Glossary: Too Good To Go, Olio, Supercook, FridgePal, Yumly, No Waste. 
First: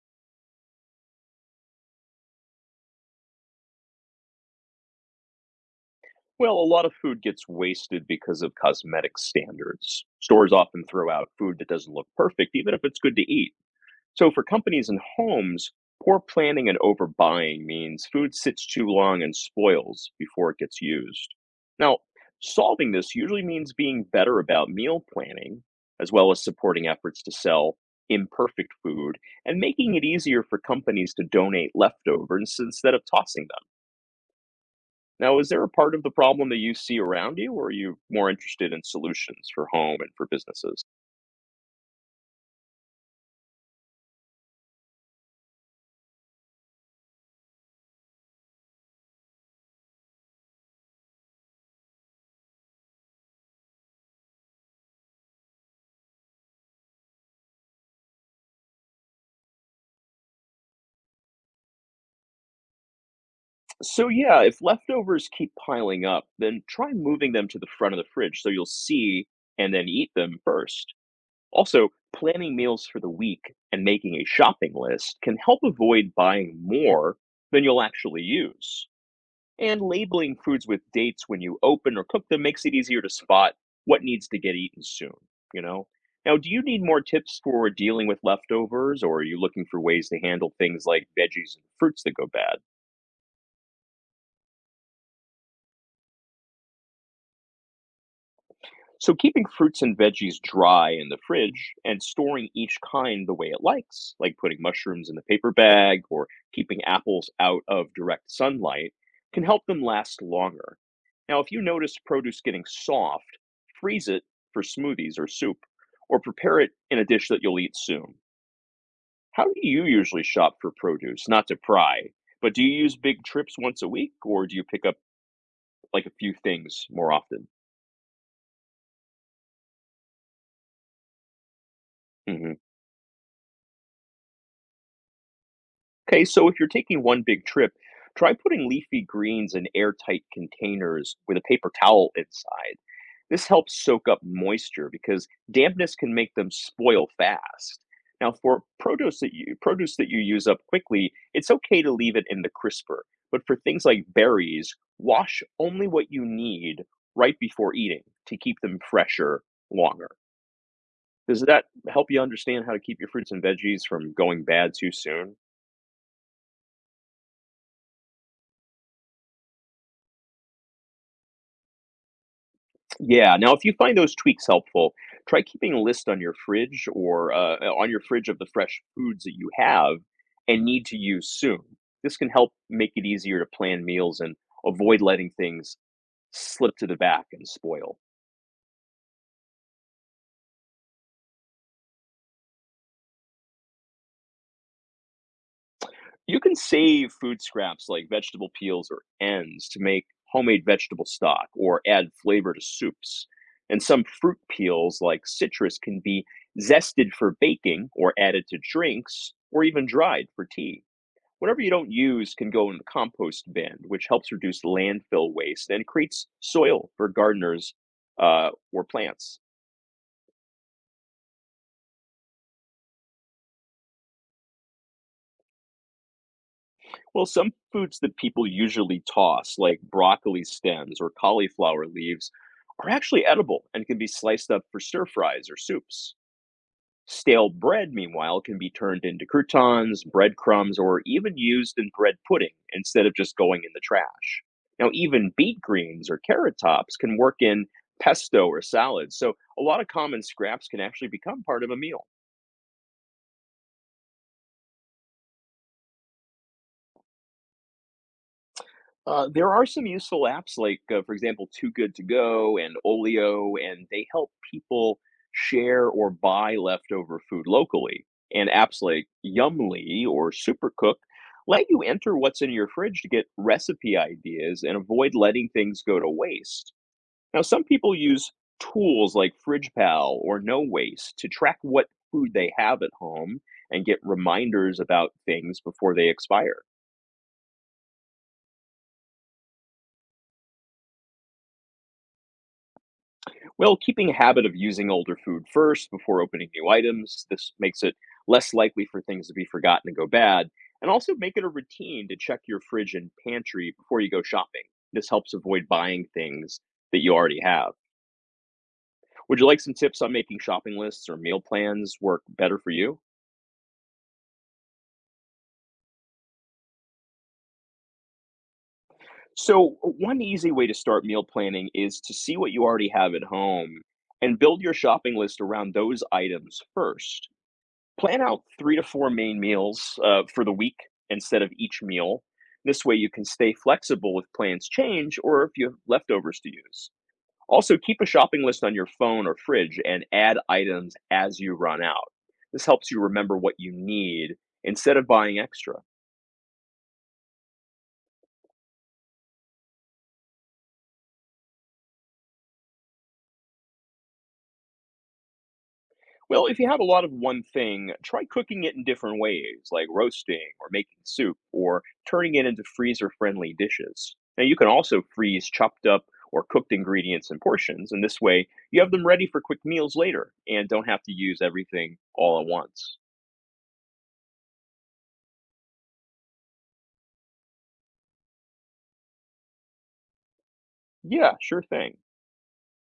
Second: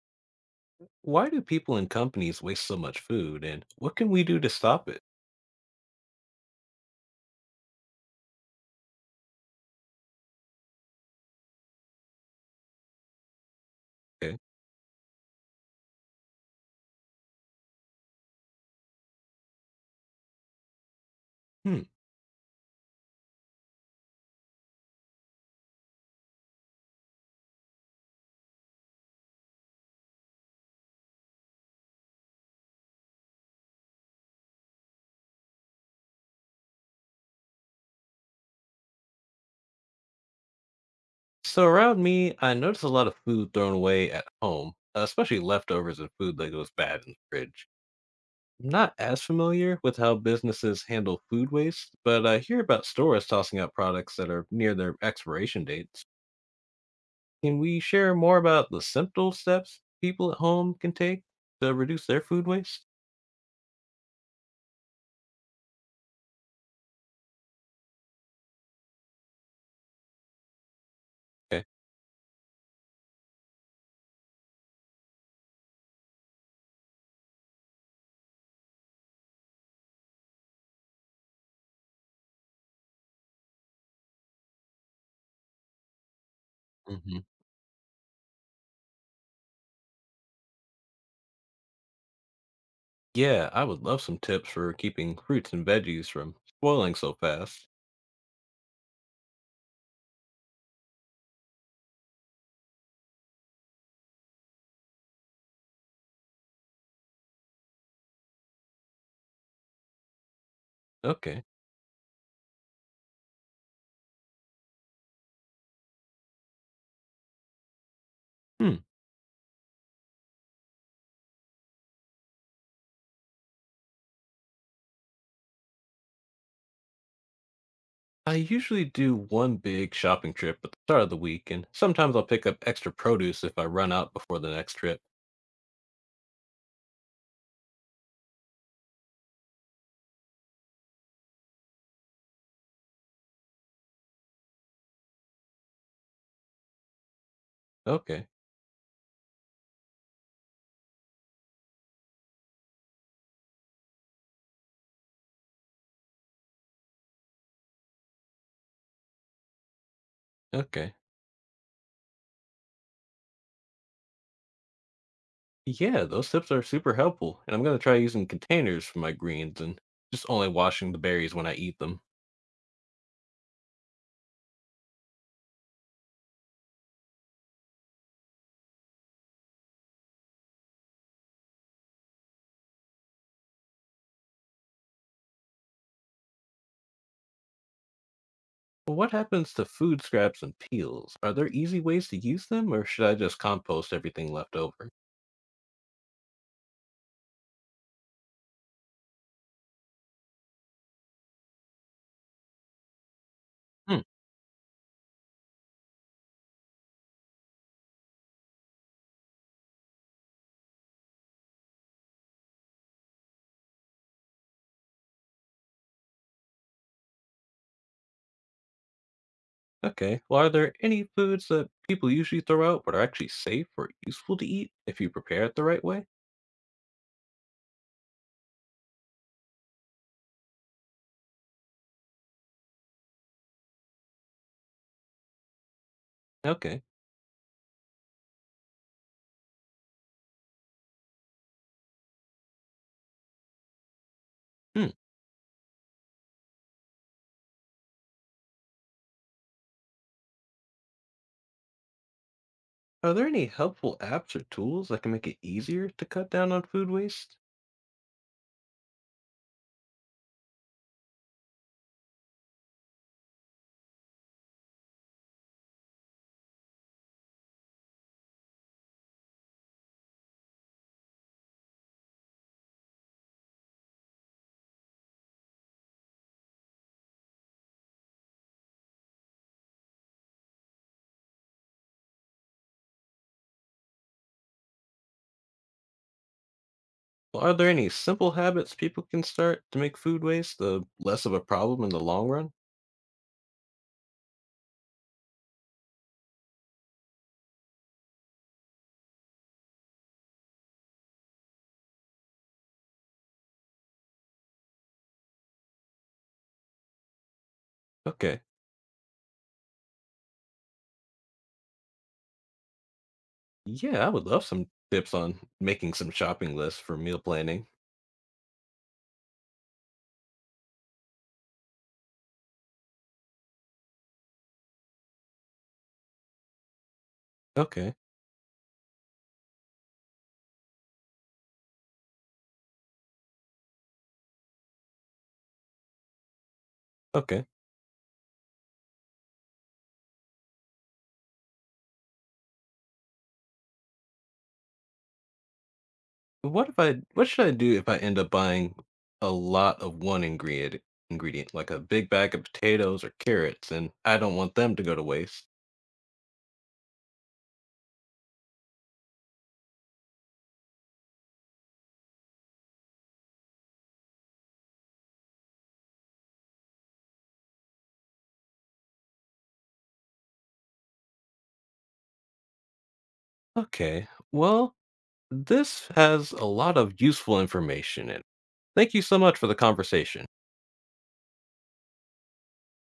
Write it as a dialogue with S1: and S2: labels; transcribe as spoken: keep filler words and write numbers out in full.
S1: Why do people and companies waste so much food, and what can we do to stop it?
S2: Well, a lot of food gets wasted because of cosmetic standards. Stores often throw out food that doesn't look perfect, even if it's good to eat. So,
S1: Okay.
S2: for companies and homes, poor planning and overbuying means food sits too long and spoils before it gets used.
S1: Hmm.
S2: Now, solving this usually means being better about meal planning, as well as supporting efforts to sell imperfect food and making it easier for companies to donate leftovers instead of tossing them. Now, is there a part of the problem that you see around you, or are you more interested in solutions for home and for businesses?
S1: So around me, I notice a lot of food thrown away at home, especially leftovers and food that goes bad in the fridge. I'm not as familiar with how businesses handle food waste, but I hear about stores tossing out products that are near their expiration dates. Can we share more about the simple steps people at home can take to reduce their food waste?
S2: So, yeah, if leftovers keep piling up, then try moving them to the front of the fridge so you'll see and then eat them first. Also, planning meals for the week and making a shopping list can help avoid buying more than you'll actually use. And labeling foods with dates when you open or cook them makes it easier to spot what needs to get eaten soon, you know? Now, do you need more
S1: Okay.
S2: tips for dealing with leftovers, or are you looking for ways to handle things like veggies and fruits that go bad?
S1: Yeah, I would love some tips for keeping fruits and veggies from spoiling so fast.
S2: So, keeping fruits and veggies dry in the fridge and storing each kind the way it likes, like putting mushrooms in the paper bag or keeping apples out of direct sunlight, can help them last longer. Now,
S1: Okay.
S2: if you notice produce getting soft, freeze it for smoothies or soup, or prepare it in a dish that you'll eat soon.
S1: Hmm.
S2: How do you usually shop for produce? Not to pry, but do you use big trips once a week or do you pick up like a few things more often?
S1: I usually do one big shopping trip at the start of the week, and sometimes I'll pick
S2: Mm-hmm.
S1: up extra produce if I run out before the next trip.
S2: Okay, so if you're taking one big trip, try putting leafy greens in airtight containers with a paper towel inside. This helps soak up moisture because dampness can make them spoil fast.
S1: Okay.
S2: Now, for produce that you produce that you use up quickly, it's okay to leave it in the crisper. But for things like berries, wash only what you need right before eating to keep them fresher longer.
S1: Okay.
S2: Does that help you understand how to keep your fruits and veggies from going bad too soon?
S1: Yeah, those tips are super helpful, and I'm going to try using containers for my greens and just only washing the berries when I eat them.
S2: Yeah. Now, if you find those tweaks helpful, try keeping a list on your fridge or uh, uh, on your fridge of the fresh foods that you have and need to use soon. This can help make it easier to plan meals and avoid letting things slip to the back and spoil.
S1: But what happens to food scraps and peels? Are there easy ways to use them, or should I just compost everything left over?
S2: You can save food scraps like vegetable peels or ends to make homemade vegetable stock or add flavor to soups. And
S1: Hmm.
S2: some fruit peels like citrus can be zested for baking or added to drinks or even dried for tea. Whatever you don't use can go in the compost bin, which helps reduce landfill waste and creates soil for gardeners uh, or plants.
S1: Okay. Well, are there any foods that people usually throw out but are actually safe or useful to eat if you prepare it the right way?
S2: Well, some foods that people usually toss, like broccoli stems or cauliflower leaves, are actually edible and can be sliced up for stir fries or soups.
S1: Okay.
S2: Stale bread, meanwhile, can be turned into croutons, breadcrumbs, or even used in bread pudding instead of just going in the trash. Now,
S1: Hmm.
S2: even beet greens or carrot tops can work in pesto or salads, so a lot of common scraps can actually become part of a meal.
S1: Are there any helpful apps or tools that can make it easier to cut down on food waste?
S2: Uh, there are some useful apps like, uh, for example, Too Good To Go and Olio, and they help people share or buy leftover food locally. And apps like Yumly or Supercook let you enter what's in your fridge to get recipe ideas and avoid letting things go to waste. Now, some people use tools like FridgePal or No Waste to track what food they have at home and get reminders about things before they expire.
S1: Well, are there any simple habits people can start to make food waste the less of a problem in the long run?
S2: Well, keeping a habit of using older food first before opening new items, this makes it less likely for things to be forgotten and go bad, and also make it a routine to check your fridge and pantry before you go shopping. This helps avoid buying things that you already have.
S1: Okay.
S2: Would you like some tips on making shopping lists or meal plans work better for you?
S1: Yeah, I would love some tips on making some shopping lists for meal planning.
S2: So, one easy way to start meal planning is to see what you already have at home and build your shopping list around those items first.
S1: Okay.
S2: Plan out three to four main meals uh, for the week instead of each meal. This way, you can stay flexible if plans change or if you have leftovers to use.
S1: Okay.
S2: Also, keep a shopping list on your phone or fridge and add items as you run out. This helps you remember what you need instead of buying extra.
S1: What if I what should I do if I end up buying a lot of one ingredient ingredient, like a big bag of potatoes or carrots, and I don't want them to go to waste?
S2: Well, if you have a lot of one thing, try cooking it in different ways, like roasting or making soup or turning it into freezer friendly dishes. Now, you can also freeze chopped up or cooked ingredients in portions, and this way you have them ready for quick meals later and don't have to use everything all at once.
S1: Okay. Well, this has a lot of useful information in it. Thank you so much for the conversation.
S2: Yeah, sure thing.